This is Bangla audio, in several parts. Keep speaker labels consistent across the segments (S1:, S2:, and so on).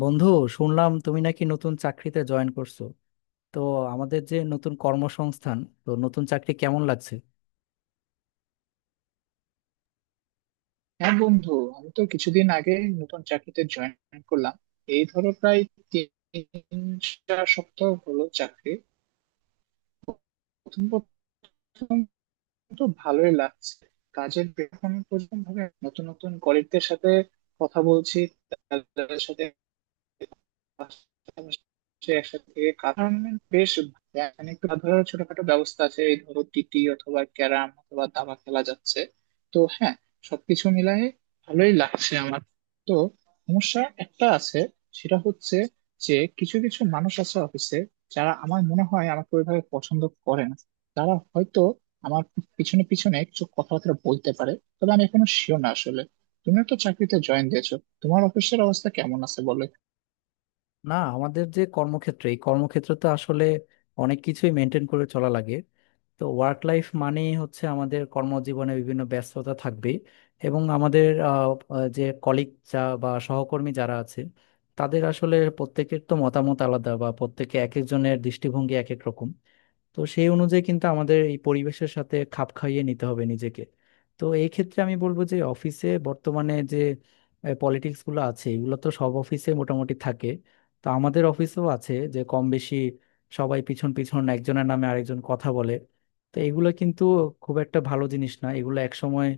S1: বন্ধু, শুনলাম তুমি নাকি নতুন চাকরিতে জয়েন করছো। তো আমাদের যে নতুন কর্মসংস্থান, তো নতুন চাকরি কেমন লাগছে?
S2: হ্যাঁ বন্ধু, আমি তো কিছুদিন আগে নতুন চাকরিতে জয়েন করলাম। এই ধরো প্রায় 3 4 সপ্তাহ হলো চাকরি। প্রথম প্রথম তো ভালোই লাগছে। কাজের এখন পর্যন্ত ভাবে নতুন নতুন কলিগদের সাথে কথা বলছি, তাদের সাথে পাশাপাশি একসাথে থেকে কাজ করার মানে বেশ, মানে একটু ধরো ছোটখাটো ব্যবস্থা আছে, এই ধরো টিটি অথবা ক্যারাম অথবা দাবা খেলা যাচ্ছে। তো হ্যাঁ, সবকিছু মিলায়ে ভালোই লাগছে আমার। তো সমস্যা একটা আছে, সেটা হচ্ছে যে কিছু কিছু মানুষ আছে অফিসে, যারা আমার মনে হয় আমাকে ওইভাবে পছন্দ করে না। তারা হয়তো আমার পিছনে পিছনে কিছু কথাবার্তা বলতে পারে, তবে আমি এখনো শিওর না আসলে। তুমিও তো চাকরিতে জয়েন দিয়েছো, তোমার অফিসের অবস্থা কেমন আছে বলো।
S1: না, আমাদের যে কর্মক্ষেত্র, এই কর্মক্ষেত্র তো আসলে অনেক কিছুই মেনটেন করে চলা লাগে। তো ওয়ার্ক লাইফ মানেই হচ্ছে আমাদের কর্মজীবনে বিভিন্ন ব্যস্ততা থাকবে, এবং আমাদের আহ, আহ, যে কলিগ যা বা সহকর্মী যারা আছে, তাদের আসলে প্রত্যেকের তো মতামত আলাদা, বা প্রত্যেকে এক একজনের দৃষ্টিভঙ্গি এক এক রকম। তো সেই অনুযায়ী কিন্তু আমাদের এই পরিবেশের সাথে খাপ খাইয়ে নিতে হবে নিজেকে। তো এই ক্ষেত্রে আমি বলবো যে অফিসে বর্তমানে যে পলিটিক্স গুলো আছে, এগুলো তো সব অফিসে মোটামুটি থাকে। তো আমাদের অফিসেও আছে, যে কম বেশি সবাই পিছন পিছন একজনের নামে আরেকজন কথা বলে। তো এগুলো কিন্তু খুব একটা ভালো জিনিস না, এগুলো একসময়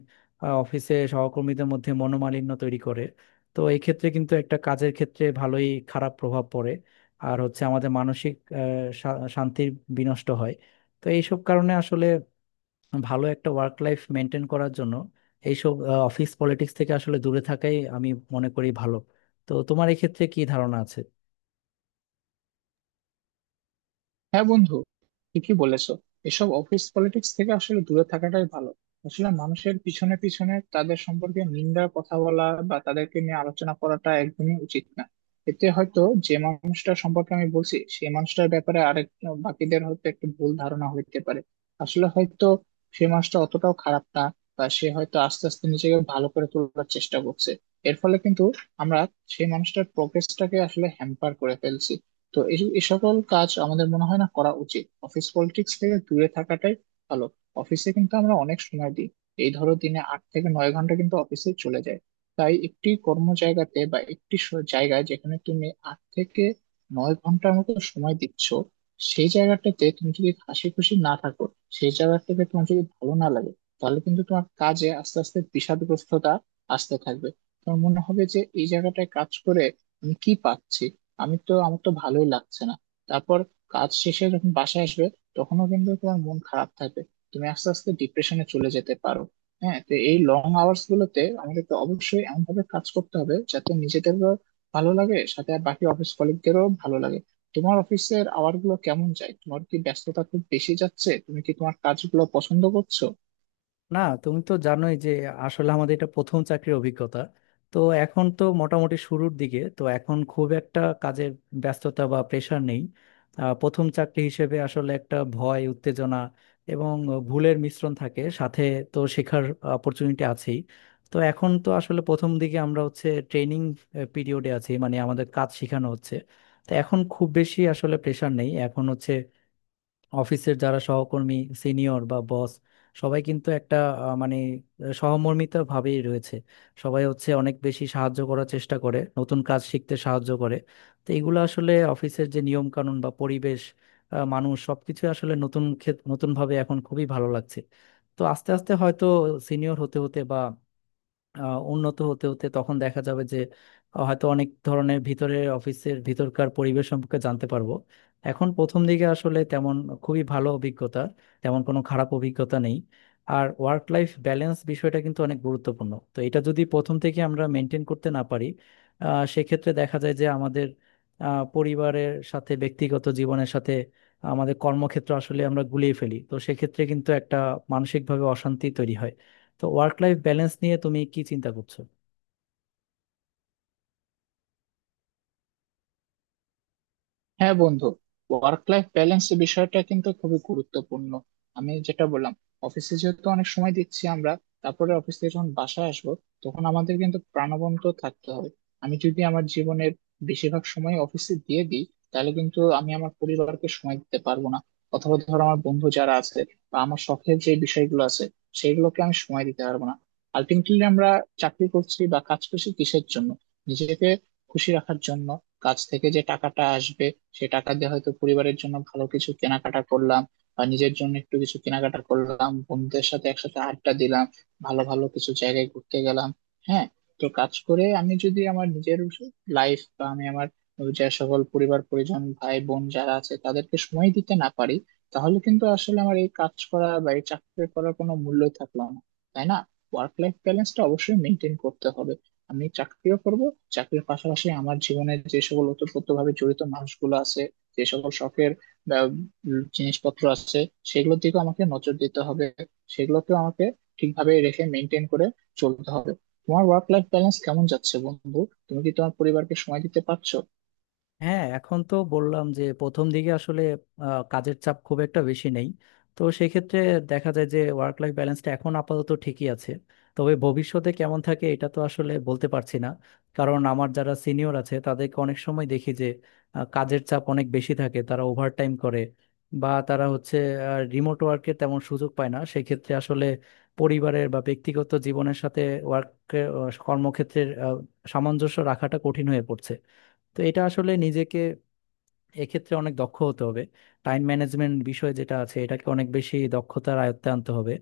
S1: অফিসে সহকর্মীদের মধ্যে মনোমালিন্য তৈরি করে। তো এই ক্ষেত্রে কিন্তু একটা কাজের ক্ষেত্রে ভালোই খারাপ প্রভাব পড়ে। আর হচ্ছে আমাদের মানসিক শান্তির বিনষ্ট হয়। তো এইসব কারণে আসলে ভালো একটা ওয়ার্ক লাইফ মেনটেন করার জন্য এইসব অফিস পলিটিক্স থেকে আসলে দূরে থাকাই আমি মনে করি ভালো। তো তোমার এক্ষেত্রে কি ধারণা আছে?
S2: হ্যাঁ বন্ধু, ঠিকই বলেছো। এসব অফিস পলিটিক্স থেকে আসলে দূরে থাকাটাই ভালো। আসলে মানুষের পিছনে পিছনে তাদের সম্পর্কে নিন্দা কথা বলা বা তাদেরকে নিয়ে আলোচনা করাটা একদমই উচিত না। এতে হয়তো যে মানুষটার সম্পর্কে আমি বলছি, সেই মানুষটার ব্যাপারে আরেক বাকিদের হয়তো একটু ভুল ধারণা হইতে পারে। আসলে হয়তো সেই মানুষটা অতটাও খারাপ না, বা সে হয়তো আস্তে আস্তে নিজেকে ভালো করে তোলার চেষ্টা করছে। এর ফলে কিন্তু আমরা সেই মানুষটার প্রোগ্রেসটাকে আসলে হ্যাম্পার করে ফেলছি। তো এই এই সকল কাজ আমাদের মনে হয় না করা উচিত, অফিস পলিটিক্স থেকে দূরে থাকাটাই ভালো। অফিসে কিন্তু আমরা অনেক সময় দিই, এই ধরো দিনে 8 থেকে 9 ঘন্টা কিন্তু অফিসে চলে যায়। তাই একটি কর্ম জায়গাতে বা একটি জায়গায়, যেখানে তুমি 8 থেকে 9 ঘন্টার মতো সময় দিচ্ছ, সেই জায়গাটাতে তুমি যদি হাসি খুশি না থাকো, সেই জায়গাটাকে তোমার যদি ভালো না লাগে, তাহলে কিন্তু তোমার কাজে আস্তে আস্তে বিষাদগ্রস্ততা আসতে থাকবে। তোমার মনে হবে যে এই জায়গাটায় কাজ করে আমি কি পাচ্ছি, আমি তো আমার তো ভালোই লাগছে না। তারপর কাজ শেষে যখন বাসায় আসবে, তখনও কিন্তু তোমার মন খারাপ থাকবে। তুমি আস্তে আস্তে ডিপ্রেশনে চলে যেতে পারো। হ্যাঁ, তো এই লং আওয়ার্স গুলোতে আমাদেরকে অবশ্যই এমন ভাবে কাজ করতে হবে যাতে নিজেদেরও ভালো লাগে, সাথে আর বাকি অফিস কলিগদেরও ভালো লাগে। তোমার অফিসের আওয়ার গুলো কেমন যায়? তোমার কি ব্যস্ততা খুব বেশি যাচ্ছে? তুমি কি তোমার কাজগুলো পছন্দ করছো?
S1: না, তুমি তো জানোই যে আসলে আমাদের এটা প্রথম চাকরির অভিজ্ঞতা। তো এখন তো মোটামুটি শুরুর দিকে, তো এখন খুব একটা কাজের ব্যস্ততা বা প্রেশার নেই। প্রথম চাকরি হিসেবে আসলে একটা ভয়, উত্তেজনা এবং ভুলের মিশ্রণ থাকে সাথে। তো শেখার অপরচুনিটি আছেই। তো এখন তো আসলে প্রথম দিকে আমরা হচ্ছে ট্রেনিং পিরিয়ডে আছি, মানে আমাদের কাজ শেখানো হচ্ছে। তো এখন খুব বেশি আসলে প্রেশার নেই। এখন হচ্ছে অফিসের যারা সহকর্মী, সিনিয়র বা বস, সবাই কিন্তু একটা মানে সহমর্মিতা ভাবেই রয়েছে। সবাই হচ্ছে অনেক বেশি সাহায্য করার চেষ্টা করে, নতুন কাজ শিখতে সাহায্য করে। তো এগুলো আসলে অফিসের যে নিয়ম কানুন বা পরিবেশ, মানুষ, সবকিছু আসলে নতুন ক্ষেত, নতুন ভাবে এখন খুবই ভালো লাগছে। তো আস্তে আস্তে হয়তো সিনিয়র হতে হতে বা উন্নত হতে হতে তখন দেখা যাবে যে হয়তো অনেক ধরনের ভিতরে অফিসের ভিতরকার পরিবেশ সম্পর্কে জানতে পারবো। এখন প্রথম দিকে আসলে তেমন খুবই ভালো অভিজ্ঞতা, তেমন কোনো খারাপ অভিজ্ঞতা নেই। আর ওয়ার্ক লাইফ ব্যালেন্স বিষয়টা কিন্তু অনেক গুরুত্বপূর্ণ, তো এটা যদি প্রথম থেকে আমরা মেনটেন করতে না পারি, সেক্ষেত্রে দেখা যায় যে আমাদের পরিবারের সাথে, ব্যক্তিগত জীবনের সাথে আমাদের কর্মক্ষেত্র আসলে আমরা গুলিয়ে ফেলি। তো সেক্ষেত্রে কিন্তু একটা মানসিকভাবে অশান্তি তৈরি হয়। তো ওয়ার্ক লাইফ ব্যালেন্স নিয়ে তুমি কি চিন্তা করছো?
S2: হ্যাঁ বন্ধু, ওয়ার্ক লাইফ ব্যালেন্স বিষয়টা কিন্তু খুবই গুরুত্বপূর্ণ। আমি যেটা বললাম, অফিসে যেহেতু অনেক সময় দিচ্ছি আমরা, তারপরে অফিস থেকে যখন বাসায় আসবো, তখন আমাদের কিন্তু প্রাণবন্ত থাকতে হবে। আমি যদি আমার জীবনের বেশিরভাগ সময় অফিসে দিয়ে দিই, তাহলে কিন্তু আমি আমার পরিবারকে সময় দিতে পারবো না, অথবা ধরো আমার বন্ধু যারা আছে বা আমার শখের যে বিষয়গুলো আছে, সেগুলোকে আমি সময় দিতে পারবো না। আলটিমেটলি আমরা চাকরি করছি বা কাজ করছি কিসের জন্য? নিজেকে খুশি রাখার জন্য। কাজ থেকে যে টাকাটা আসবে, সে টাকা দিয়ে হয়তো পরিবারের জন্য ভালো কিছু কেনাকাটা করলাম, বা নিজের জন্য একটু কিছু কেনাকাটা করলাম, বন্ধুদের সাথে একসাথে আড্ডা দিলাম, ভালো ভালো কিছু জায়গায় ঘুরতে গেলাম। হ্যাঁ, তো কাজ করে আমি যদি আমার নিজের লাইফ বা আমি আমার যে সকল পরিবার পরিজন ভাই বোন যারা আছে তাদেরকে সময় দিতে না পারি, তাহলে কিন্তু আসলে আমার এই কাজ করা বা এই চাকরি করার কোনো মূল্যই থাকলো না, তাই না? ওয়ার্ক লাইফ ব্যালেন্সটা অবশ্যই মেনটেন করতে হবে। আমি চাকরিও করব, চাকরির পাশাপাশি আমার জীবনে যে সকল ওতপ্রোত ভাবে জড়িত মানুষগুলো আছে, যে সকল শখের আহ, জিনিসপত্র আছে, সেগুলোর দিকেও আমাকে নজর দিতে হবে। সেগুলোকেও আমাকে ঠিকভাবে রেখে মেনটেন করে চলতে হবে। তোমার ওয়ার্ক লাইফ ব্যালেন্স কেমন যাচ্ছে বন্ধু? তুমি কি তোমার পরিবারকে সময় দিতে পারছো?
S1: হ্যাঁ, এখন তো বললাম যে প্রথম দিকে আসলে কাজের চাপ খুব একটা বেশি নেই। তো সেক্ষেত্রে দেখা যায় যে ওয়ার্ক লাইফ ব্যালেন্সটা এখন আপাতত ঠিকই আছে। তবে ভবিষ্যতে কেমন থাকে এটা তো আসলে বলতে পারছি না, কারণ আমার যারা সিনিয়র আছে তাদেরকে অনেক সময় দেখি যে কাজের চাপ অনেক বেশি থাকে, তারা ওভারটাইম করে, বা তারা হচ্ছে রিমোট ওয়ার্কের তেমন সুযোগ পায় না। সেক্ষেত্রে আসলে পরিবারের বা ব্যক্তিগত জীবনের সাথে ওয়ার্ক, কর্মক্ষেত্রের সামঞ্জস্য রাখাটা কঠিন হয়ে পড়ছে। তো এটা আসলে নিজেকে এক্ষেত্রে অনেক দক্ষ হতে হবে। টাইম ম্যানেজমেন্ট বিষয় যেটা আছে, এটাকে অনেক বেশি দক্ষতার আয়ত্তে আনতে হবে।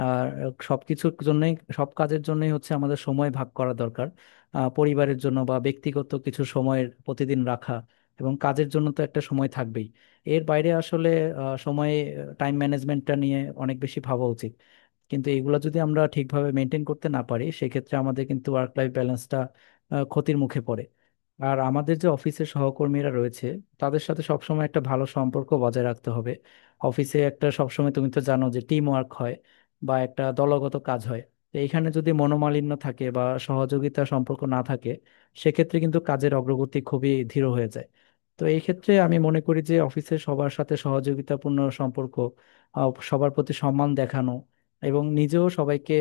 S1: আর সবকিছুর জন্যই, সব কাজের জন্যই হচ্ছে আমাদের সময় ভাগ করা দরকার। পরিবারের জন্য বা ব্যক্তিগত কিছু সময়ের প্রতিদিন রাখা, এবং কাজের জন্য তো একটা সময় থাকবেই। এর বাইরে আসলে আহ, সময়ে টাইম ম্যানেজমেন্টটা নিয়ে অনেক বেশি ভাবা উচিত। কিন্তু এগুলো যদি আমরা ঠিকভাবে মেনটেন করতে না পারি, সেক্ষেত্রে আমাদের কিন্তু ওয়ার্ক লাইফ ব্যালেন্সটা ক্ষতির মুখে পড়ে। আর আমাদের যে অফিসের সহকর্মীরা রয়েছে, তাদের সাথে সবসময় একটা ভালো সম্পর্ক বজায় রাখতে হবে। অফিসে একটা সবসময়, তুমি তো জানো যে টিম ওয়ার্ক হয় বা একটা দলগত কাজ হয়। তো এখানে যদি মনোমালিন্য থাকে বা সহযোগিতা সম্পর্ক না থাকে, সেক্ষেত্রে কিন্তু কাজের অগ্রগতি খুবই ধীর হয়ে যায়। তো এই ক্ষেত্রে আমি মনে করি যে অফিসে সবার সাথে সহযোগিতাপূর্ণ সম্পর্ক, সবার প্রতি সম্মান দেখানো এবং নিজেও সবাইকে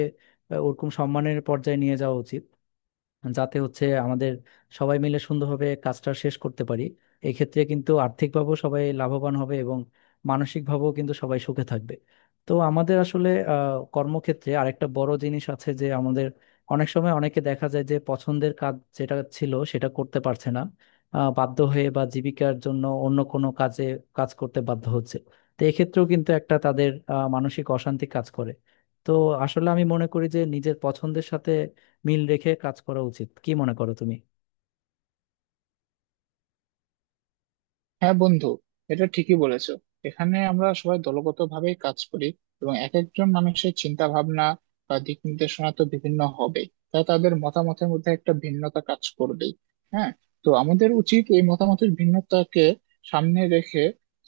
S1: ওরকম সম্মানের পর্যায়ে নিয়ে যাওয়া উচিত, যাতে হচ্ছে আমাদের সবাই মিলে সুন্দরভাবে কাজটা শেষ করতে পারি। এক্ষেত্রে কিন্তু আর্থিকভাবেও সবাই লাভবান হবে এবং মানসিকভাবেও কিন্তু সবাই সুখে থাকবে। তো আমাদের আসলে কর্মক্ষেত্রে আরেকটা বড় জিনিস আছে যে আমাদের অনেক সময় অনেকে দেখা যায় যে পছন্দের কাজ যেটা ছিল সেটা করতে পারছে না, বাধ্য হয়ে বা জীবিকার জন্য অন্য কোনো কাজে কাজ করতে বাধ্য হচ্ছে। তো এক্ষেত্রেও কিন্তু একটা তাদের মানসিক অশান্তি কাজ করে। তো আসলে আমি মনে করি যে নিজের পছন্দের সাথে মিল রেখে কাজ করা উচিত। কি মনে করো তুমি?
S2: হ্যাঁ বন্ধু, এটা ঠিকই বলেছো। এখানে আমরা সবাই দলগতভাবে কাজ করি, এবং এক একজন মানুষের চিন্তা ভাবনা বা দিক নির্দেশনা তো বিভিন্ন হবে। তা তাদের মতামতের মধ্যে একটা ভিন্নতা কাজ করবেই। হ্যাঁ, তো আমাদের উচিত এই মতামতের ভিন্নতাকে সামনে রেখে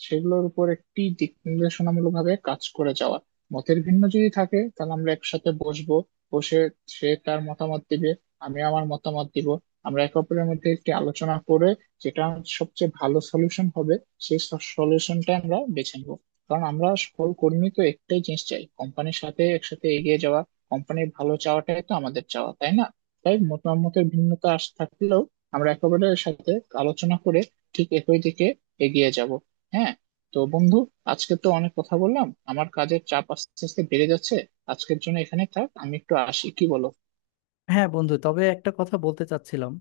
S2: সেগুলোর উপর একটি দিক নির্দেশনামূলক ভাবে কাজ করে যাওয়া। মতের ভিন্ন যদি থাকে তাহলে আমরা একসাথে বসবো, বসে সে তার মতামত দিবে, আমি আমার মতামত দিব, আমরা একে অপরের মধ্যে একটি আলোচনা করে যেটা সবচেয়ে ভালো সলিউশন হবে, সেই সলিউশনটা আমরা বেছে নেব। কারণ আমরা সকল কর্মী তো একটাই জিনিস চাই, কোম্পানির সাথে একসাথে এগিয়ে যাওয়া। কোম্পানির ভালো চাওয়াটাই তো আমাদের চাওয়া, তাই না? তাই মতামতের ভিন্নতা আস থাকলেও আমরা একেবারে সাথে আলোচনা করে ঠিক একই দিকে এগিয়ে যাব। হ্যাঁ, তো বন্ধু, আজকে তো অনেক কথা বললাম, আমার কাজের চাপ আস্তে আস্তে বেড়ে যাচ্ছে। আজকের জন্য এখানে থাক, আমি একটু আসি, কি বলো?
S1: হ্যাঁ বন্ধু, তবে একটা কথা বলতে চাচ্ছিলাম।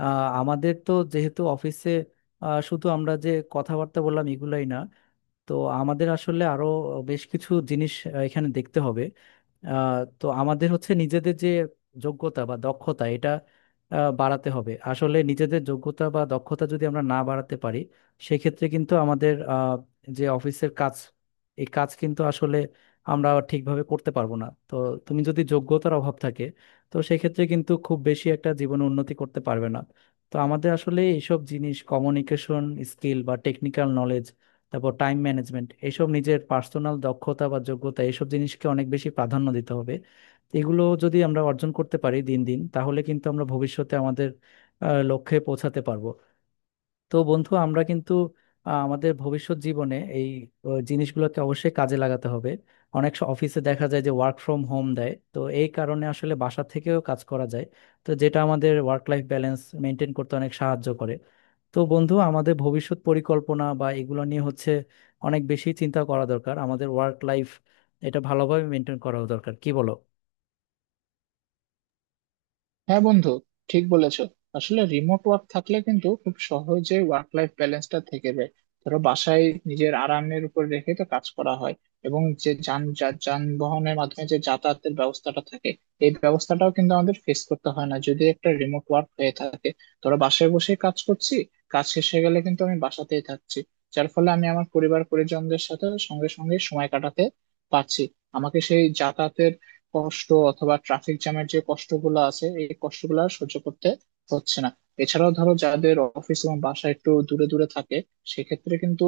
S1: আমাদের তো যেহেতু অফিসে শুধু আমরা যে কথাবার্তা বললাম এগুলাই না, তো আমাদের আসলে আরো বেশ কিছু জিনিস এখানে দেখতে হবে। আহ, তো আমাদের হচ্ছে নিজেদের যে যোগ্যতা বা দক্ষতা এটা বাড়াতে হবে। আসলে নিজেদের যোগ্যতা বা দক্ষতা যদি আমরা না বাড়াতে পারি, সেক্ষেত্রে কিন্তু আমাদের যে অফিসের কাজ, এই কাজ কিন্তু আসলে আমরা ঠিকভাবে করতে পারবো না। তো তুমি যদি, যোগ্যতার অভাব থাকে তো সেক্ষেত্রে কিন্তু খুব বেশি একটা জীবনে উন্নতি করতে পারবে না। তো আমাদের আসলে এইসব জিনিস কমিউনিকেশন স্কিল বা টেকনিক্যাল নলেজ, তারপর টাইম ম্যানেজমেন্ট, এইসব নিজের পার্সোনাল দক্ষতা বা যোগ্যতা এইসব জিনিসকে অনেক বেশি প্রাধান্য দিতে হবে। তো এগুলো যদি আমরা অর্জন করতে পারি দিন দিন, তাহলে কিন্তু আমরা ভবিষ্যতে আমাদের লক্ষ্যে পৌঁছাতে পারবো। তো বন্ধু, আমরা কিন্তু আমাদের ভবিষ্যৎ জীবনে এই জিনিসগুলোকে অবশ্যই কাজে লাগাতে হবে। অনেক অফিসে দেখা যায় যে ওয়ার্ক ফ্রম হোম দেয়, তো এই কারণে আসলে বাসা থেকেও কাজ করা যায়, তো যেটা আমাদের ওয়ার্ক লাইফ ব্যালেন্স মেনটেন করতে অনেক সাহায্য করে। তো বন্ধু, আমাদের ভবিষ্যৎ পরিকল্পনা বা এগুলো নিয়ে হচ্ছে অনেক বেশি চিন্তা করা দরকার, আমাদের ওয়ার্ক লাইফ, এটা ভালোভাবে মেনটেন করা দরকার। কি বলো?
S2: হ্যাঁ বন্ধু, ঠিক বলেছো। আসলে রিমোট ওয়ার্ক থাকলে কিন্তু খুব সহজে ওয়ার্ক লাইফ ব্যালেন্সটা থেকে যায়। ধরো বাসায় নিজের আরামের উপর রেখে তো কাজ করা হয়, এবং যে যান যানবাহনের মাধ্যমে যে যাতায়াতের ব্যবস্থাটা থাকে, এই ব্যবস্থাটাও কিন্তু আমাদের ফেস করতে হয় না যদি একটা রিমোট ওয়ার্ক হয়ে থাকে। ধরো বাসায় বসে কাজ করছি, কাজ শেষ হয়ে গেলে কিন্তু আমি বাসাতেই থাকছি, যার ফলে আমি আমার পরিবার পরিজনদের সাথে সঙ্গে সঙ্গে সময় কাটাতে পারছি। আমাকে সেই যাতায়াতের কষ্ট অথবা ট্রাফিক জ্যামের যে কষ্টগুলো আছে, এই কষ্টগুলো আর সহ্য করতে হচ্ছে না। এছাড়াও ধরো যাদের অফিস এবং বাসা একটু দূরে দূরে থাকে, সেক্ষেত্রে কিন্তু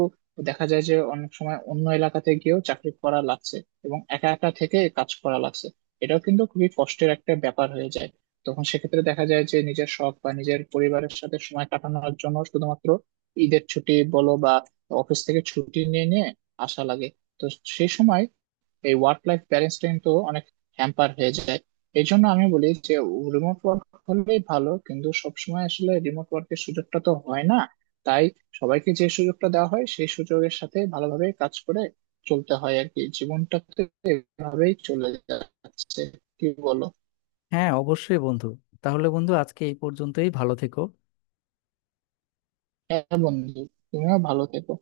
S2: দেখা যায় যে অনেক সময় অন্য এলাকাতে গিয়েও চাকরি করা লাগছে, এবং একা একা থেকে কাজ করা লাগছে। এটাও কিন্তু খুবই কষ্টের একটা ব্যাপার হয়ে যায়। তখন সেক্ষেত্রে দেখা যায় যে নিজের শখ বা নিজের পরিবারের সাথে সময় কাটানোর জন্য শুধুমাত্র ঈদের ছুটি বলো, বা অফিস থেকে ছুটি নিয়ে নিয়ে আসা লাগে। তো সেই সময় এই ওয়ার্ক লাইফ ব্যালেন্স কিন্তু অনেক হ্যাম্পার হয়ে যায়। এই জন্য আমি বলি যে রিমোট ওয়ার্ক হলেই ভালো, কিন্তু সবসময় আসলে রিমোট ওয়ার্কের সুযোগটা তো হয় না। তাই সবাইকে যে সুযোগটা দেওয়া হয় সেই সুযোগের সাথে ভালোভাবে কাজ করে চলতে হয় আর কি। জীবনটাতে এভাবেই চলে যাচ্ছে, কি বলো?
S1: হ্যাঁ অবশ্যই বন্ধু। তাহলে বন্ধু, আজকে এই পর্যন্তই। ভালো থেকো।
S2: হ্যাঁ বন্ধু, তুমিও ভালো থেকো।